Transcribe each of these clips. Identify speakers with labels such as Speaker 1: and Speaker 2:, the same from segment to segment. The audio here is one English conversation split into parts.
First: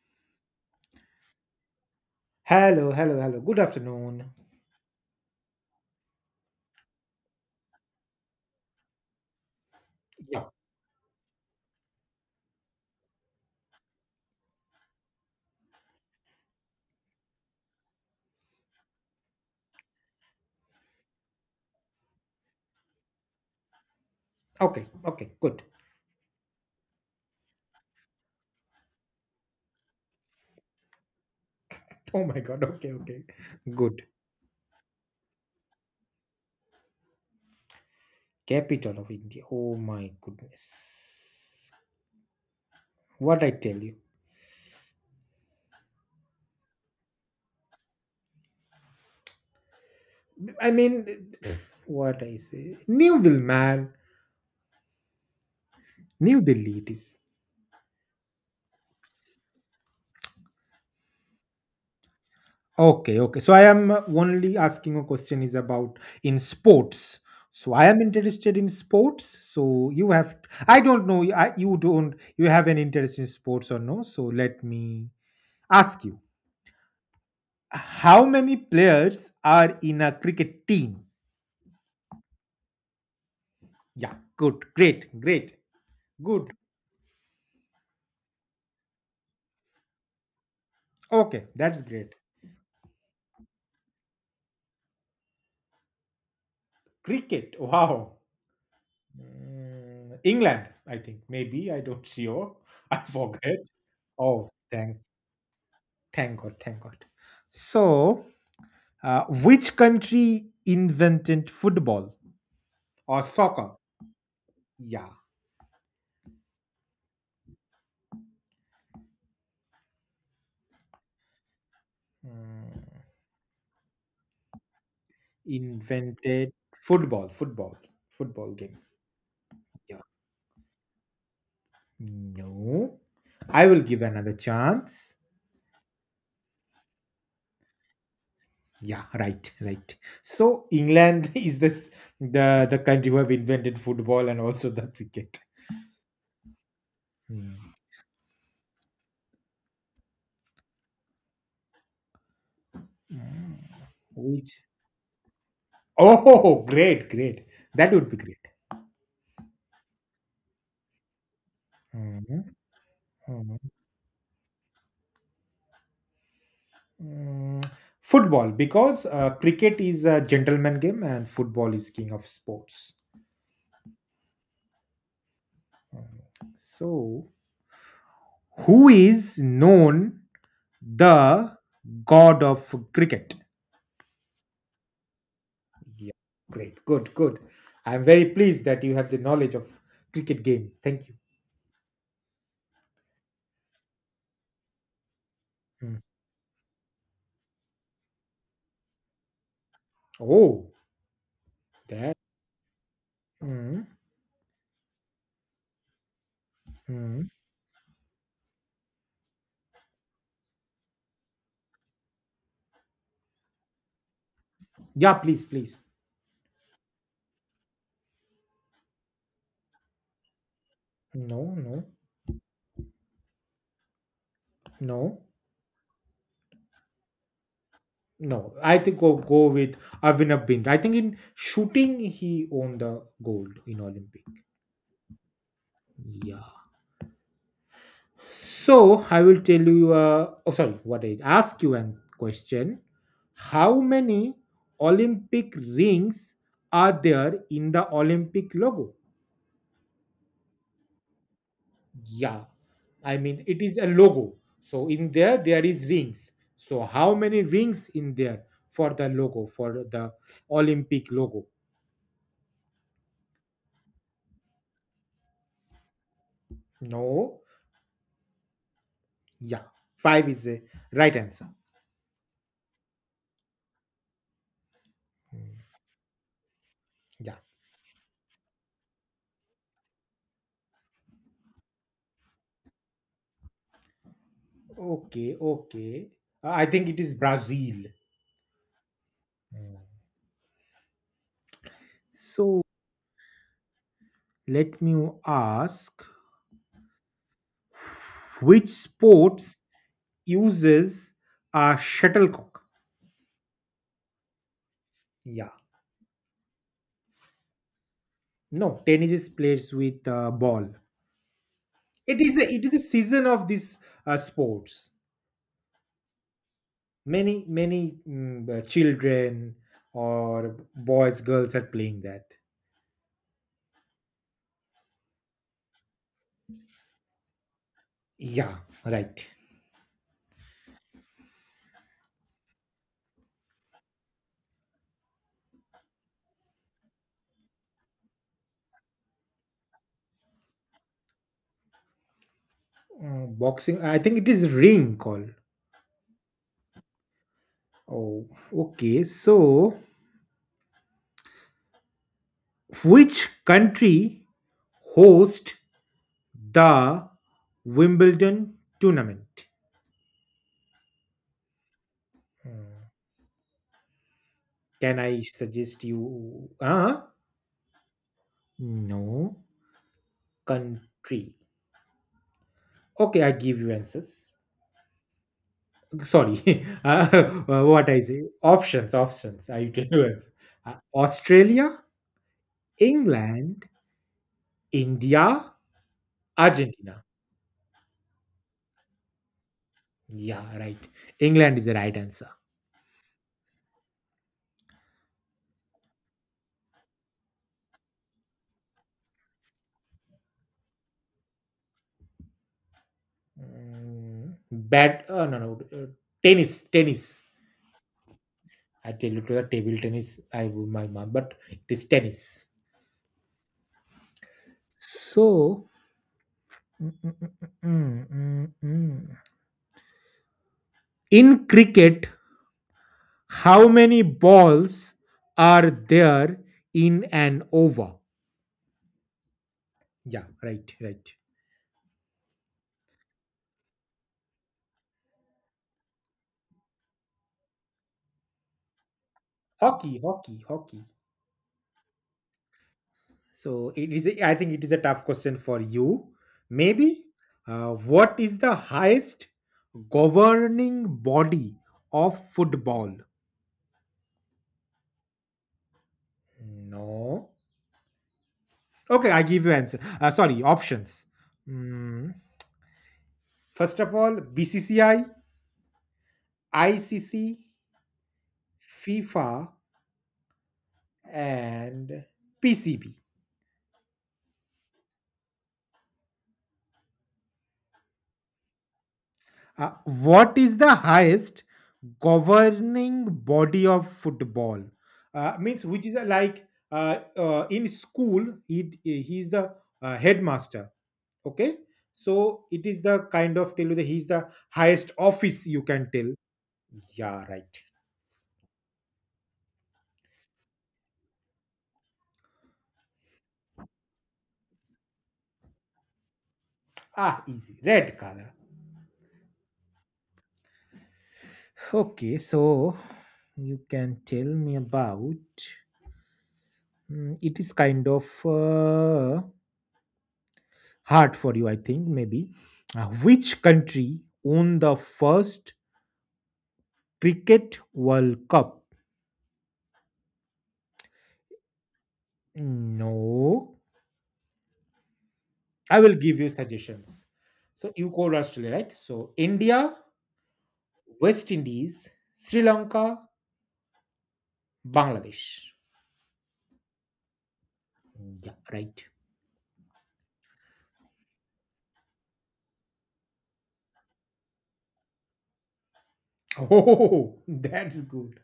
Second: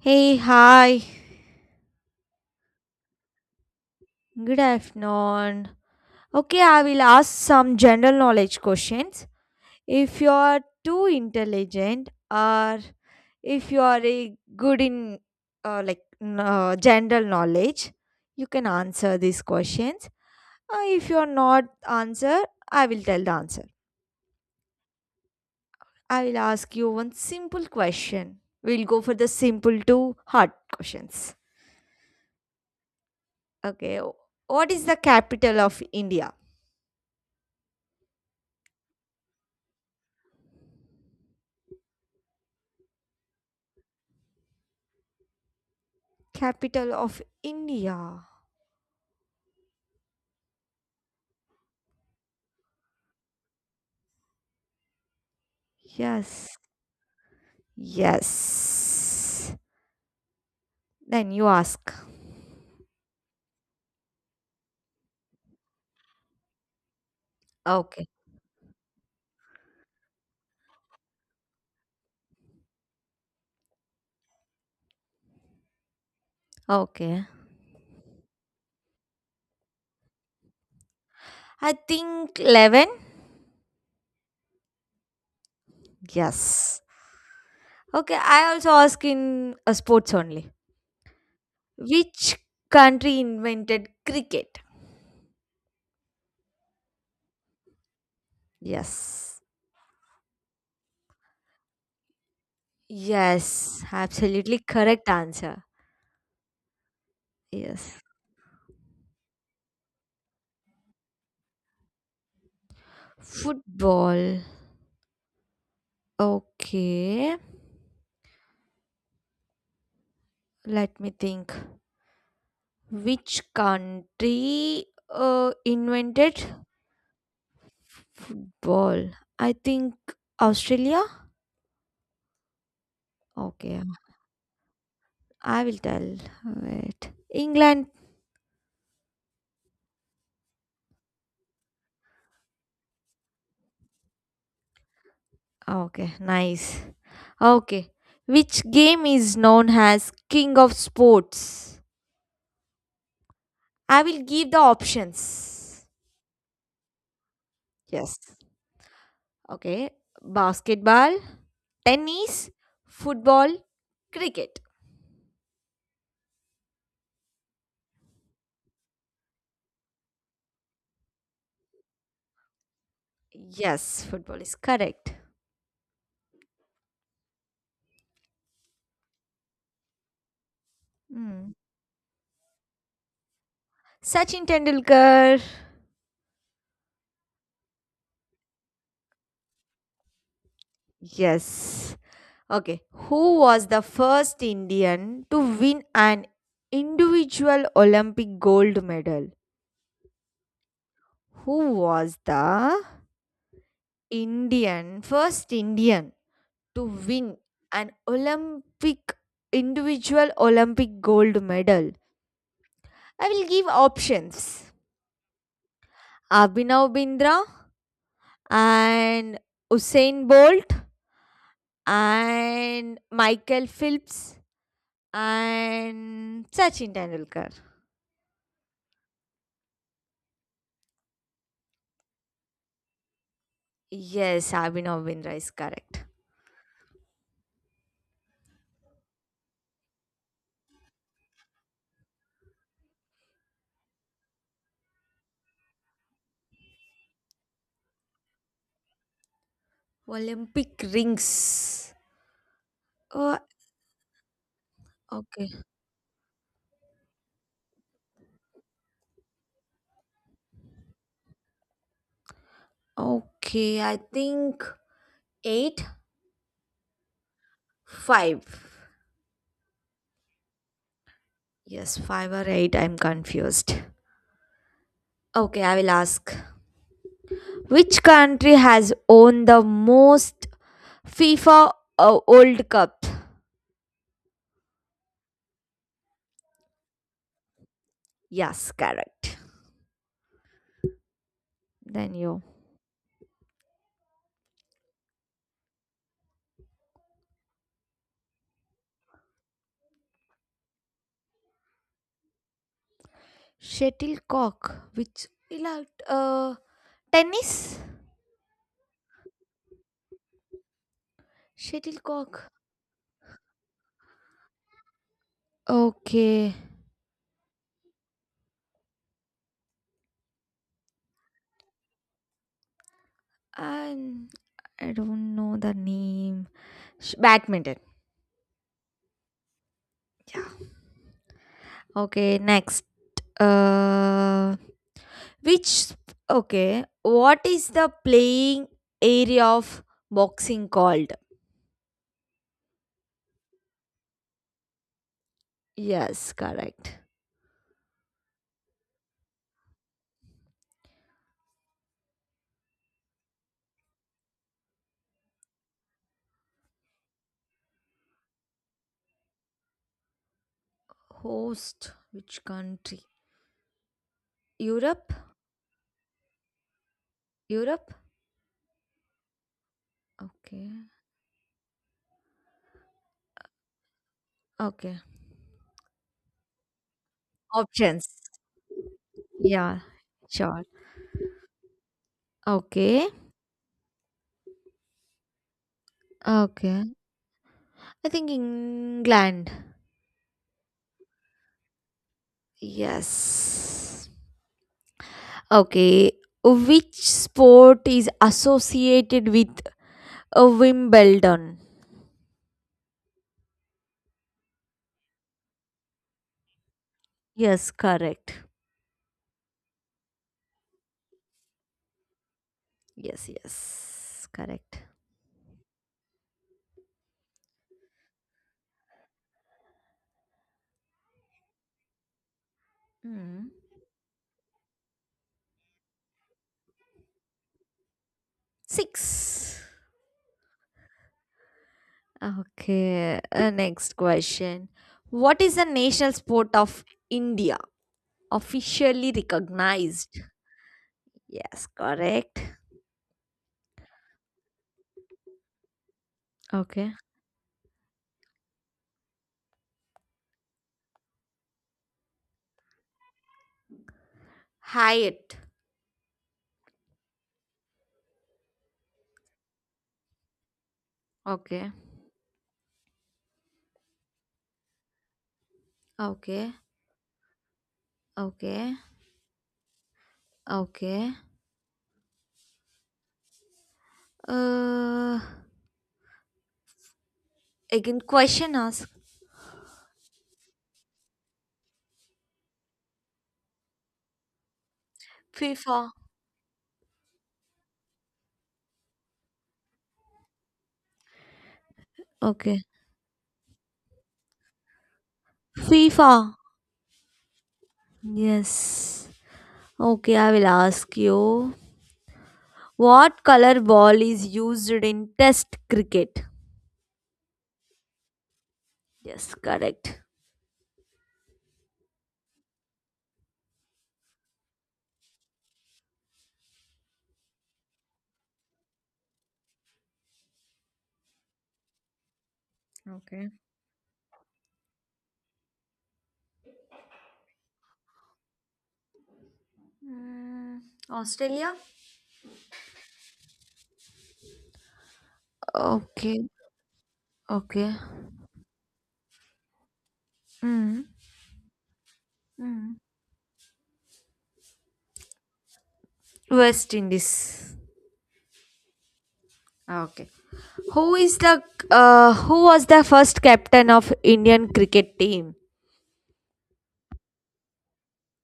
Speaker 1: Hey, hi.
Speaker 2: Hello, hello, hello. Good afternoon.
Speaker 1: Good afternoon. Okay, I will ask some general knowledge questions. If you
Speaker 2: Yeah.
Speaker 1: are too intelligent or if you are a good in like general knowledge, you can answer these questions. If you are not answer, I will tell the answer.
Speaker 2: Okay, okay, good.
Speaker 1: I will ask you one simple question. We'll go for the simple to hard questions.
Speaker 2: Oh my God. Okay, okay.
Speaker 1: Okay.
Speaker 2: Good.
Speaker 1: What is the capital of India?
Speaker 2: Capital of India. Oh my goodness. What I tell you.
Speaker 1: Capital of India.
Speaker 2: I mean, what I say? New Delhi, man. New
Speaker 1: Yes.
Speaker 2: Delhi it is.
Speaker 1: Yes. Then you ask.
Speaker 2: Okay, okay. So I am only asking a question is about in sports. So I am
Speaker 1: Okay.
Speaker 2: interested in sports. So you have, I don't know, you don't, you have an interest in sports or no. So let me ask you.
Speaker 1: Okay.
Speaker 2: How many players are in a cricket team?
Speaker 1: I think 11.
Speaker 2: Yeah, good, great, great, good.
Speaker 1: Yes. Okay. I also ask in sports only.
Speaker 2: Okay, that's great.
Speaker 1: Which country invented cricket?
Speaker 2: Cricket, wow.
Speaker 1: Yes.
Speaker 2: England, I think. Maybe, I don't sure. I forget.
Speaker 1: Yes.
Speaker 2: Oh,
Speaker 1: Absolutely correct answer.
Speaker 2: thank God, thank God.
Speaker 1: Yes.
Speaker 2: So, which country invented football or soccer?
Speaker 1: Football.
Speaker 2: Yeah.
Speaker 1: Okay. Let me think.
Speaker 2: Mm,
Speaker 1: Which country invented
Speaker 2: Invented football, football, Football game.
Speaker 1: football. I think
Speaker 2: Yeah.
Speaker 1: Australia.
Speaker 2: No, I
Speaker 1: Okay,
Speaker 2: will give another chance.
Speaker 1: I will tell. Wait. England.
Speaker 2: Yeah, right, right. So England is this the country who have invented football and also the cricket.
Speaker 1: Okay, nice.
Speaker 2: Hmm.
Speaker 1: Okay. Which game is known as King of Sports?
Speaker 2: Mm.
Speaker 1: I will give the
Speaker 2: Which?
Speaker 1: options.
Speaker 2: Oh, great, great. That would be
Speaker 1: Yes.
Speaker 2: great.
Speaker 1: Okay. Basketball,
Speaker 2: Mhm,
Speaker 1: tennis, football,
Speaker 2: mhm.
Speaker 1: cricket.
Speaker 2: Mm, Football, because cricket is a gentleman game and football is king of sports.
Speaker 1: Yes, football is correct.
Speaker 2: So, who is known
Speaker 1: Hmm.
Speaker 2: the god of cricket?
Speaker 1: Sachin Tendulkar.
Speaker 2: Yeah, great. Good, good. I'm very pleased that you have the knowledge of cricket game. Thank you.
Speaker 1: Yes. Okay, who was the first Indian to win
Speaker 2: Mm.
Speaker 1: an individual Olympic gold medal?
Speaker 2: Oh,
Speaker 1: Who
Speaker 2: that.
Speaker 1: was the
Speaker 2: Mm,
Speaker 1: Indian, first Indian to
Speaker 2: mm.
Speaker 1: win an Olympic, individual Olympic gold medal? I will give options
Speaker 2: Yeah, please, please.
Speaker 1: Abhinav Bindra and Usain Bolt
Speaker 2: No, no,
Speaker 1: and Michael Phelps
Speaker 2: no,
Speaker 1: and Sachin Tendulkar.
Speaker 2: no. I think go with Arvinab Bindra. I think in shooting he won the gold in Olympic.
Speaker 1: Yes, Abhinav Bindra is correct.
Speaker 2: Yeah. So I will tell you. Oh, sorry. What I ask you an question. How many Olympic rings are there in the Olympic logo?
Speaker 1: Olympic rings.
Speaker 2: Yeah, I
Speaker 1: Oh,
Speaker 2: mean it is a logo. So in there
Speaker 1: okay.
Speaker 2: there is rings. So how many rings in there for the logo for the Olympic logo?
Speaker 1: Okay, I think eight,
Speaker 2: No.
Speaker 1: five.
Speaker 2: Yeah. Five is the right answer.
Speaker 1: Yes, five or eight. I'm confused. Okay, I will ask.
Speaker 2: Yeah.
Speaker 1: Which country has won the most FIFA World Cup?
Speaker 2: Okay, okay. I think it is Brazil.
Speaker 1: Yes, correct. Then you.
Speaker 2: So let me ask which sports uses a shuttlecock?
Speaker 1: Shuttlecock. Which?
Speaker 2: Yeah.
Speaker 1: ಇಲ್ಲ, Uh, tennis?
Speaker 2: No, tennis is played with a ball. It is
Speaker 1: Shuttlecock.
Speaker 2: it is a season of this sports.
Speaker 1: Okay.
Speaker 2: Many many children or boys girls are playing that.
Speaker 1: Um, I don't know the name. Badminton.
Speaker 2: Yeah, right.
Speaker 1: Yeah. Okay, next. Uh, which sp- okay, what is the playing area of boxing called?
Speaker 2: Boxing, I think it is ring call.
Speaker 1: Yes, correct.
Speaker 2: Oh, okay, so which country host the Wimbledon tournament?
Speaker 1: Host which
Speaker 2: Hmm,
Speaker 1: country?
Speaker 2: can
Speaker 1: Europe?
Speaker 2: I suggest you? ah
Speaker 1: Europe?
Speaker 2: no
Speaker 1: Okay.
Speaker 2: country. Okay, I give you answers.
Speaker 1: Okay.
Speaker 2: Sorry, what I
Speaker 1: Options.
Speaker 2: say? Options, options. I
Speaker 1: Yeah,
Speaker 2: can do it.
Speaker 1: sure.
Speaker 2: Australia,
Speaker 1: Okay.
Speaker 2: England, India,
Speaker 1: Okay.
Speaker 2: Argentina.
Speaker 1: I think England.
Speaker 2: Yeah, right. England is the right answer.
Speaker 1: Yes. Okay, which sport is associated with a Wimbledon?
Speaker 2: Mm, Bad. No, no. Tennis, tennis.
Speaker 1: Yes, correct.
Speaker 2: I tell you to the table tennis. I would my mom, but it is tennis.
Speaker 1: Yes, yes, correct.
Speaker 2: So, mm, mm, mm, mm, mm, mm. mm. in cricket,
Speaker 1: Hmm.
Speaker 2: how many balls are there in an over?
Speaker 1: Six.
Speaker 2: Yeah, right, right.
Speaker 1: Okay, next question. What is the national sport of India? Officially
Speaker 2: Hockey,
Speaker 1: recognized.
Speaker 2: hockey, hockey.
Speaker 1: Yes, correct.
Speaker 2: So it is. I think it is a tough question for you.
Speaker 1: Okay.
Speaker 2: Maybe. What is the highest governing body of football?
Speaker 1: Hyatt.
Speaker 2: No. Okay, I give you answer. Sorry, options.
Speaker 1: Okay.
Speaker 2: Mm, First of all, BCCI,
Speaker 1: Okay.
Speaker 2: ICC,
Speaker 1: Okay.
Speaker 2: FIFA,
Speaker 1: Okay.
Speaker 2: and PCB.
Speaker 1: Uh, Again, question ask.
Speaker 2: What is the highest governing body of football? Means which
Speaker 1: FIFA.
Speaker 2: is in school he is the headmaster. Okay, so
Speaker 1: Okay.
Speaker 2: it is the kind of tell you that he is the highest office you can tell.
Speaker 1: FIFA.
Speaker 2: Yeah, right.
Speaker 1: Yes. Okay, I will ask you. What color ball is used in Test cricket?
Speaker 2: Ah, easy. Red color.
Speaker 1: Yes, correct.
Speaker 2: Okay, so you can tell me about. It is kind of. Hard for you, I think, maybe.
Speaker 1: Okay.
Speaker 2: Which country won the first Cricket World Cup?
Speaker 1: Mm, Australia?
Speaker 2: No. I will give you
Speaker 1: Okay,
Speaker 2: suggestions. So
Speaker 1: okay.
Speaker 2: you called Australia, right? So India,
Speaker 1: Mm.
Speaker 2: West Indies, Sri
Speaker 1: Mm.
Speaker 2: Lanka, Bangladesh.
Speaker 1: West Indies.
Speaker 2: Yeah, right.
Speaker 1: Ah, okay. Who is the who was the first captain of Indian cricket team?
Speaker 2: Oh, that's good.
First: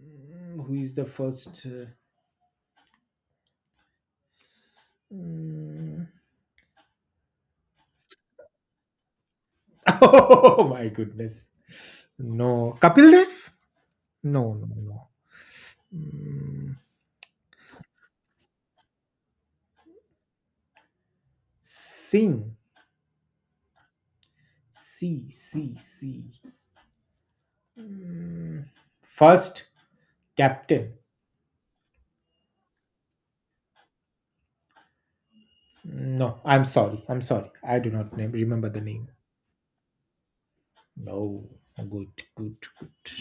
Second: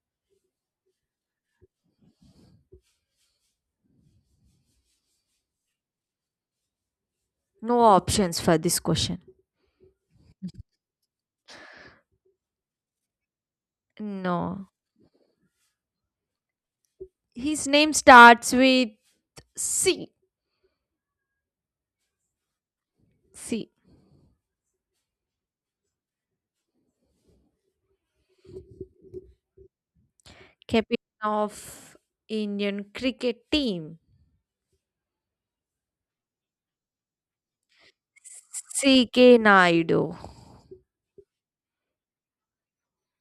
Speaker 2: Who is the first? Mm,
Speaker 1: No options for this question.
Speaker 2: Oh my goodness. No. Kapil Dev? No, no,
Speaker 1: No.
Speaker 2: no.
Speaker 1: His name starts with C.
Speaker 2: Singh.
Speaker 1: C.
Speaker 2: C, C, C. Mm, First captain.
Speaker 1: captain of Indian cricket team?
Speaker 2: No, I'm sorry. I'm sorry. I do not name, remember the name.
Speaker 1: CK Naidu.
Speaker 2: No, good, good, good.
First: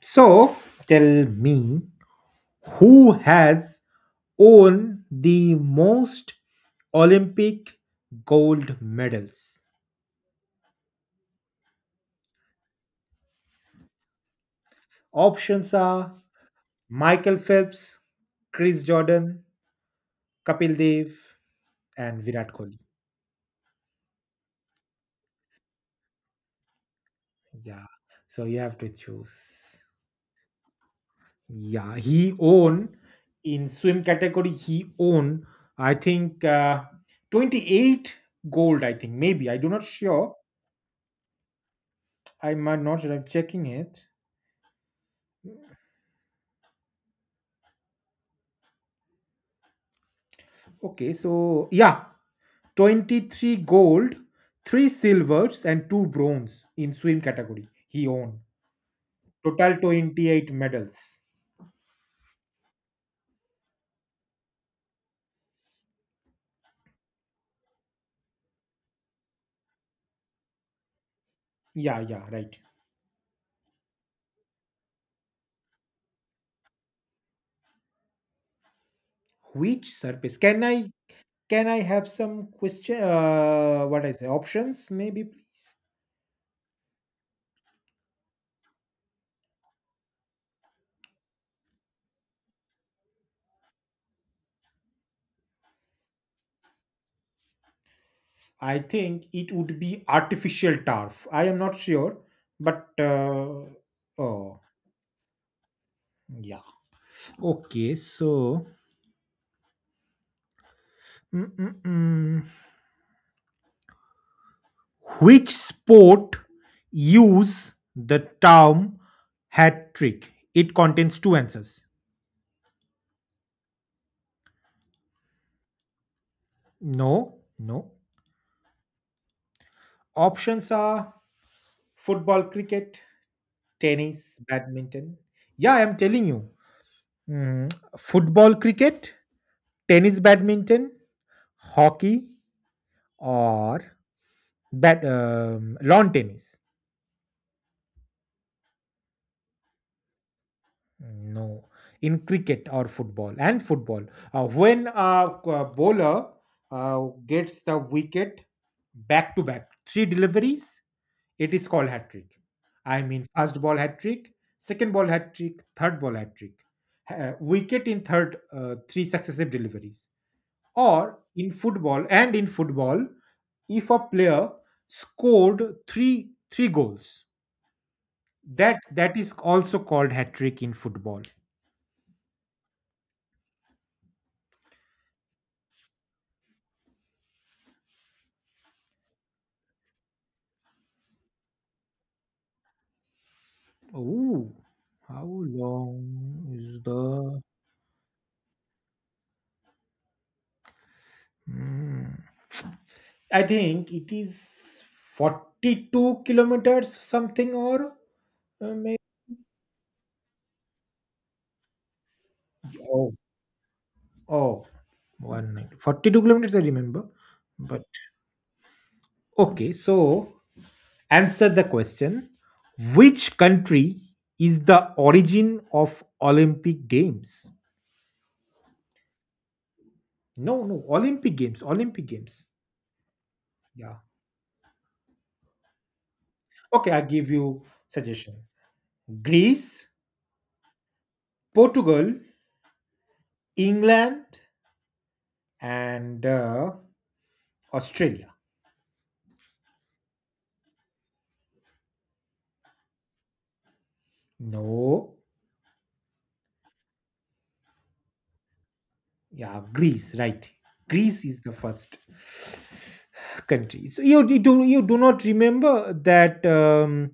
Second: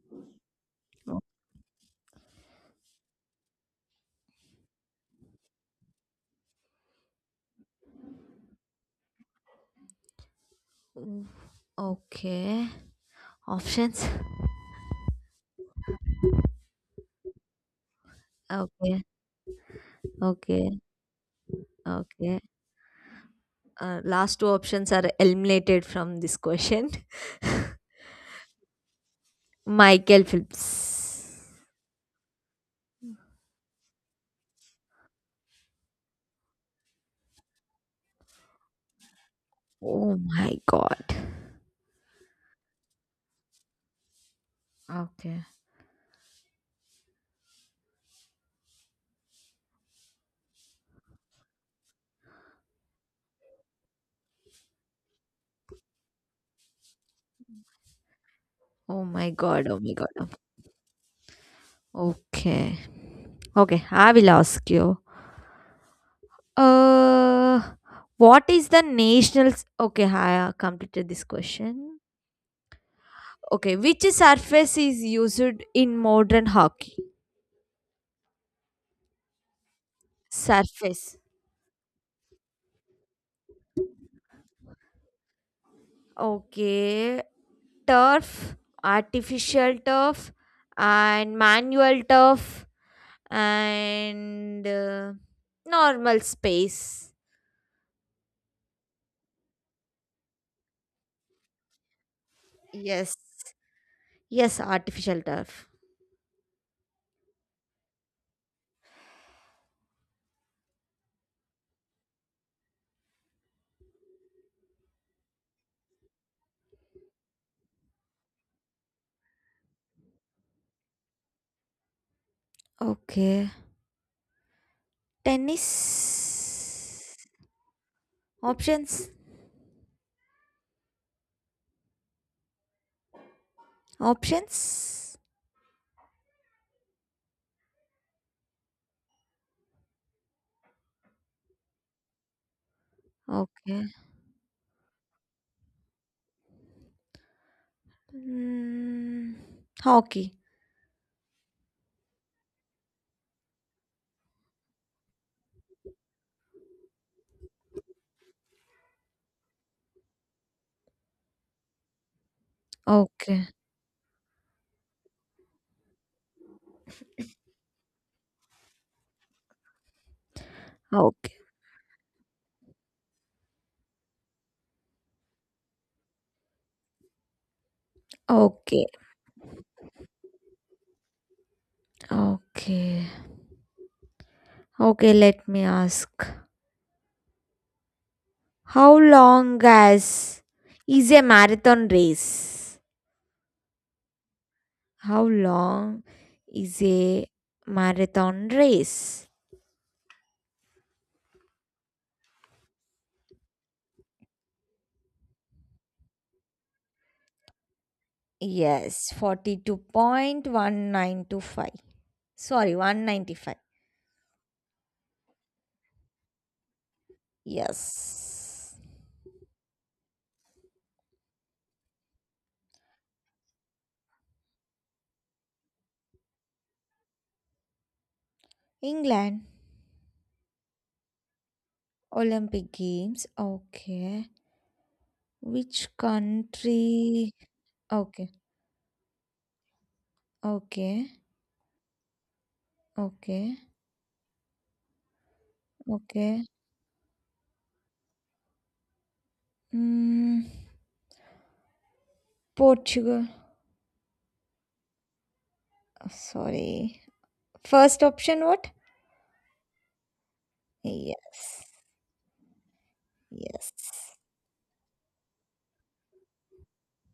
Speaker 2: So tell me who has won the most Olympic gold medals?
Speaker 1: Mm, Okay. Options?
Speaker 2: Options are Michael Phelps, Chris
Speaker 1: Okay.
Speaker 2: Jordan, Kapil
Speaker 1: Okay.
Speaker 2: Dev, and
Speaker 1: Okay.
Speaker 2: Virat Kohli.
Speaker 1: Last two options are eliminated from this question.
Speaker 2: Yeah. So you have to choose.
Speaker 1: Michael Phillips.
Speaker 2: Yeah, he own in swim category. He own, I think 28 gold. I think maybe I do not
Speaker 1: Oh
Speaker 2: sure.
Speaker 1: my god.
Speaker 2: I might not sure. I'm checking it.
Speaker 1: Okay.
Speaker 2: Okay, so yeah, 23 gold, three silvers, and two bronze in swim category. He own
Speaker 1: Oh my god.
Speaker 2: total
Speaker 1: Oh my god.
Speaker 2: 28 medals.
Speaker 1: Okay. Okay. I will ask you. Uh, what is the national? Okay. I completed this question.
Speaker 2: Yeah, yeah, right.
Speaker 1: Okay, which surface is used in modern hockey?
Speaker 2: Which surface?
Speaker 1: Surface.
Speaker 2: Can I have some question? What I say options maybe please.
Speaker 1: Okay, turf, artificial turf, and manual turf, and normal space.
Speaker 2: I think it would be artificial turf. I am not sure, but
Speaker 1: Yes,
Speaker 2: oh
Speaker 1: yes, artificial turf.
Speaker 2: yeah. Okay, so mm, mm, mm. which sport use the term hat trick? It contains two answers.
Speaker 1: Okay, tennis.
Speaker 2: No, no.
Speaker 1: Options,
Speaker 2: Options are football, cricket, tennis, badminton.
Speaker 1: options.
Speaker 2: Yeah, I am telling you. Mm, Football, cricket, tennis, badminton, hockey,
Speaker 1: Okay,
Speaker 2: or bat lawn tennis.
Speaker 1: mm, hockey.
Speaker 2: No, in cricket or football and football, bowler uh, gets the wicket back to back three deliveries, it is called hat trick. I mean
Speaker 1: Okay,
Speaker 2: first ball hat trick, second ball hat trick, third ball hat trick, wicket in third three successive deliveries, or
Speaker 1: okay,
Speaker 2: in football and in football, if a player scored three goals. That
Speaker 1: okay.
Speaker 2: that is also called hat trick in football.
Speaker 1: Okay. Okay, let me ask. How long as is a marathon race?
Speaker 2: Ooh, how
Speaker 1: How long
Speaker 2: long is
Speaker 1: is a
Speaker 2: the?
Speaker 1: marathon race?
Speaker 2: Hmm. I think it is 42 kilometers, something or maybe.
Speaker 1: Yes, 42.1925. Sorry,
Speaker 2: Oh,
Speaker 1: 195.
Speaker 2: oh, one minute. 42 kilometers, I remember. But
Speaker 1: Yes.
Speaker 2: okay, so answer the question: which country is the origin of Olympic Games?
Speaker 1: England.
Speaker 2: No, no, Olympic Games, Olympic Games.
Speaker 1: Olympic Games.
Speaker 2: Yeah.
Speaker 1: Okay. Which
Speaker 2: Okay, I'll give
Speaker 1: country?
Speaker 2: you
Speaker 1: Okay.
Speaker 2: suggestion. Greece,
Speaker 1: Okay.
Speaker 2: Portugal,
Speaker 1: Okay.
Speaker 2: England, and
Speaker 1: Okay.
Speaker 2: Australia.
Speaker 1: Mm, Portugal.
Speaker 2: No.
Speaker 1: Sorry. First option, what?
Speaker 2: Yeah, Greece, right. Greece is the
Speaker 1: Yes.
Speaker 2: first country. So
Speaker 1: Yes.
Speaker 2: you do not remember that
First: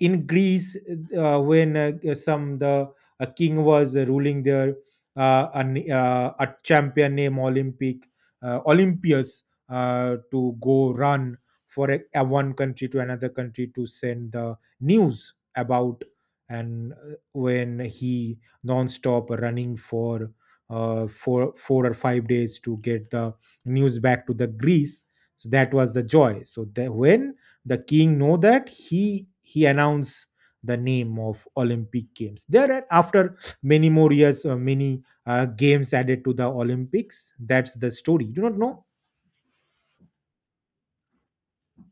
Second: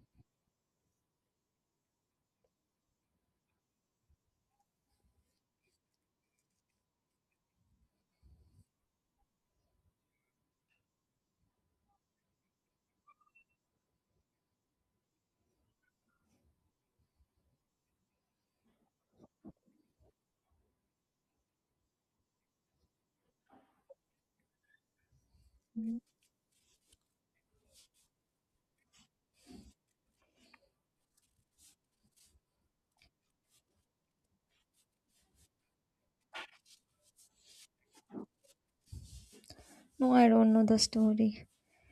Speaker 2: in Greece when some the a king was ruling there, a champion named Olympic, Olympius, to go run for a one country to another country to send the news about, and when he non-stop running for 4 or 5 days to get the news back to the Greece. So that was the joy. So when the king know that he announced the name of Olympic Games. There after many more years, many games added to the Olympics. That's the story. You do not know?
Speaker 1: No, I don't know the story.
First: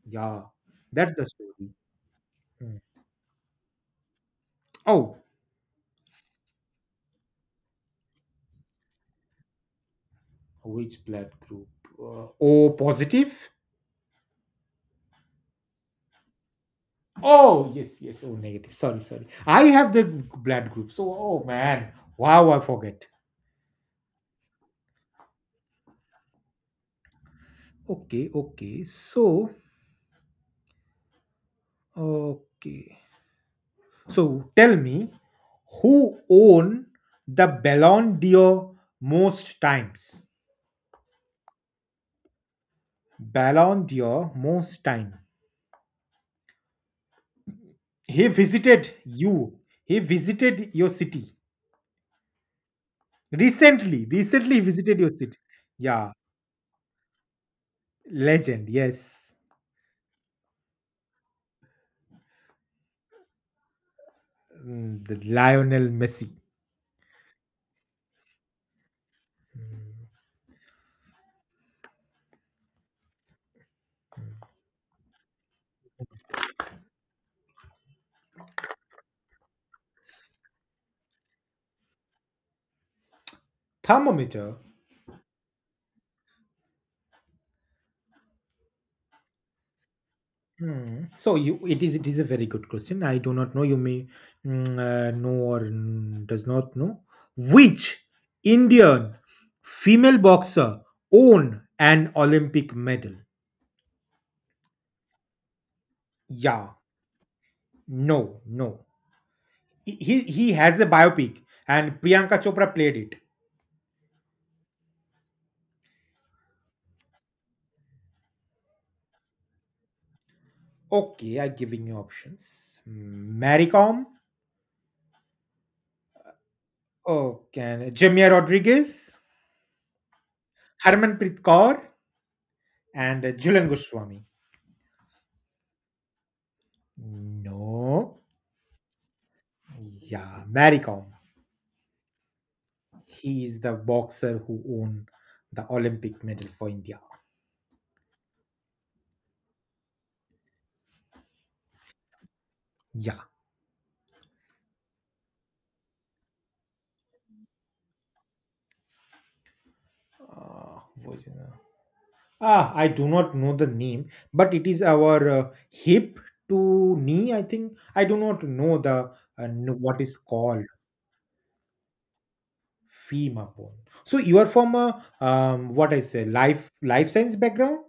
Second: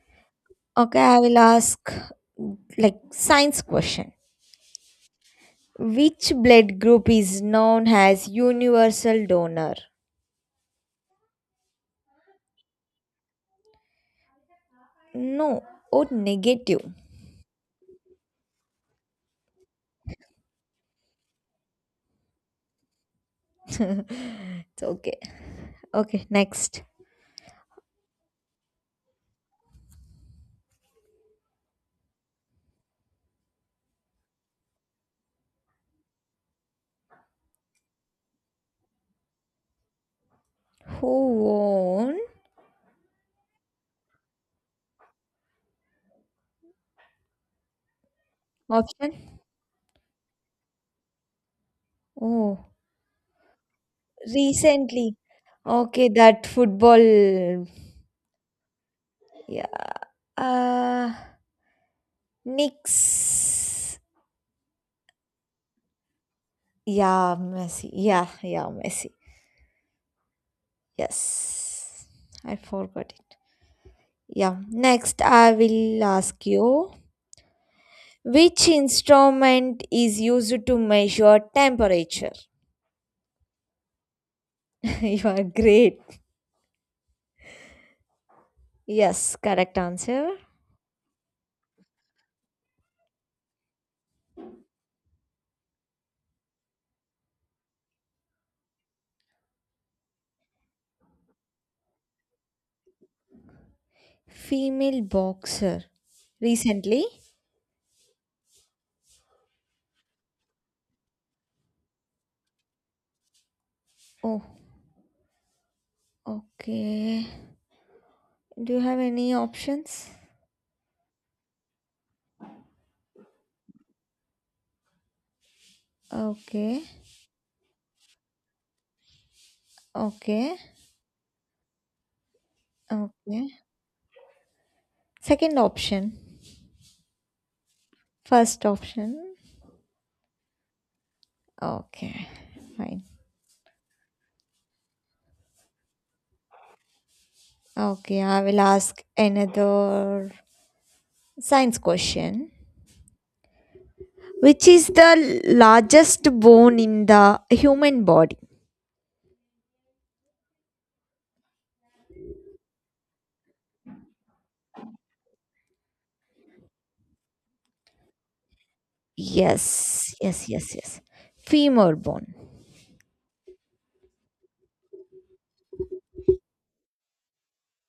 Speaker 2: Yeah,
Speaker 1: Okay,
Speaker 2: that's
Speaker 1: I
Speaker 2: the
Speaker 1: will
Speaker 2: story.
Speaker 1: ask
Speaker 2: Mm.
Speaker 1: like science question.
Speaker 2: Oh,
Speaker 1: Which blood group is known as universal donor?
Speaker 2: which blood group? O positive.
Speaker 1: No, O negative.
Speaker 2: Oh, yes, yes. Oh, negative. Sorry, sorry. I have the blood group. So, oh man, wow, I forget.
Speaker 1: It's okay. Okay, next.
Speaker 2: Okay, okay. So, okay. So, tell me who won the Ballon d'Or most times?
Speaker 1: Who won?
Speaker 2: Ballon d'Or most time. He visited
Speaker 1: Option?
Speaker 2: you. He visited your city
Speaker 1: Oh,
Speaker 2: recently. Recently, he visited your
Speaker 1: recently.
Speaker 2: city.
Speaker 1: Okay,
Speaker 2: Yeah,
Speaker 1: that football.
Speaker 2: legend. Yes.
Speaker 1: Yeah. Uh, Knicks.
Speaker 2: The Lionel Messi.
Speaker 1: Yeah, Messi. Yeah, yeah, Messi. Yes, I forgot it. Yeah, next I will ask you which instrument is used to measure temperature?
Speaker 2: Thermometer.
Speaker 1: You are great. Yes, correct answer.
Speaker 2: Hmm. So you, it is a very good question. I do not know. You may know or does not know which Indian female boxer won an Olympic medal.
Speaker 1: Female boxer.
Speaker 2: Yeah,
Speaker 1: Recently?
Speaker 2: no, no. He has a biopic, and Priyanka Chopra played it.
Speaker 1: Oh, okay. Do you have any options?
Speaker 2: Okay, I'm giving you options. Maricom,
Speaker 1: Okay,
Speaker 2: okay, and Jamia Rodriguez,
Speaker 1: okay,
Speaker 2: Harmanpreet Kaur, and
Speaker 1: okay.
Speaker 2: Julan Goswami.
Speaker 1: Second option.
Speaker 2: No.
Speaker 1: First option.
Speaker 2: Yeah, Maricom.
Speaker 1: Okay, fine.
Speaker 2: He is the boxer who won the Olympic medal for India.
Speaker 1: Okay, I will ask another science question.
Speaker 2: Yeah.
Speaker 1: Which is the largest bone in the human body?
Speaker 2: What is it? I do not know the name, but it is our hip to knee. I think I do not know the what is
Speaker 1: Yes, yes,
Speaker 2: called
Speaker 1: yes, yes. Femur bone.
Speaker 2: femur bone. So you are from a what I say, life science background.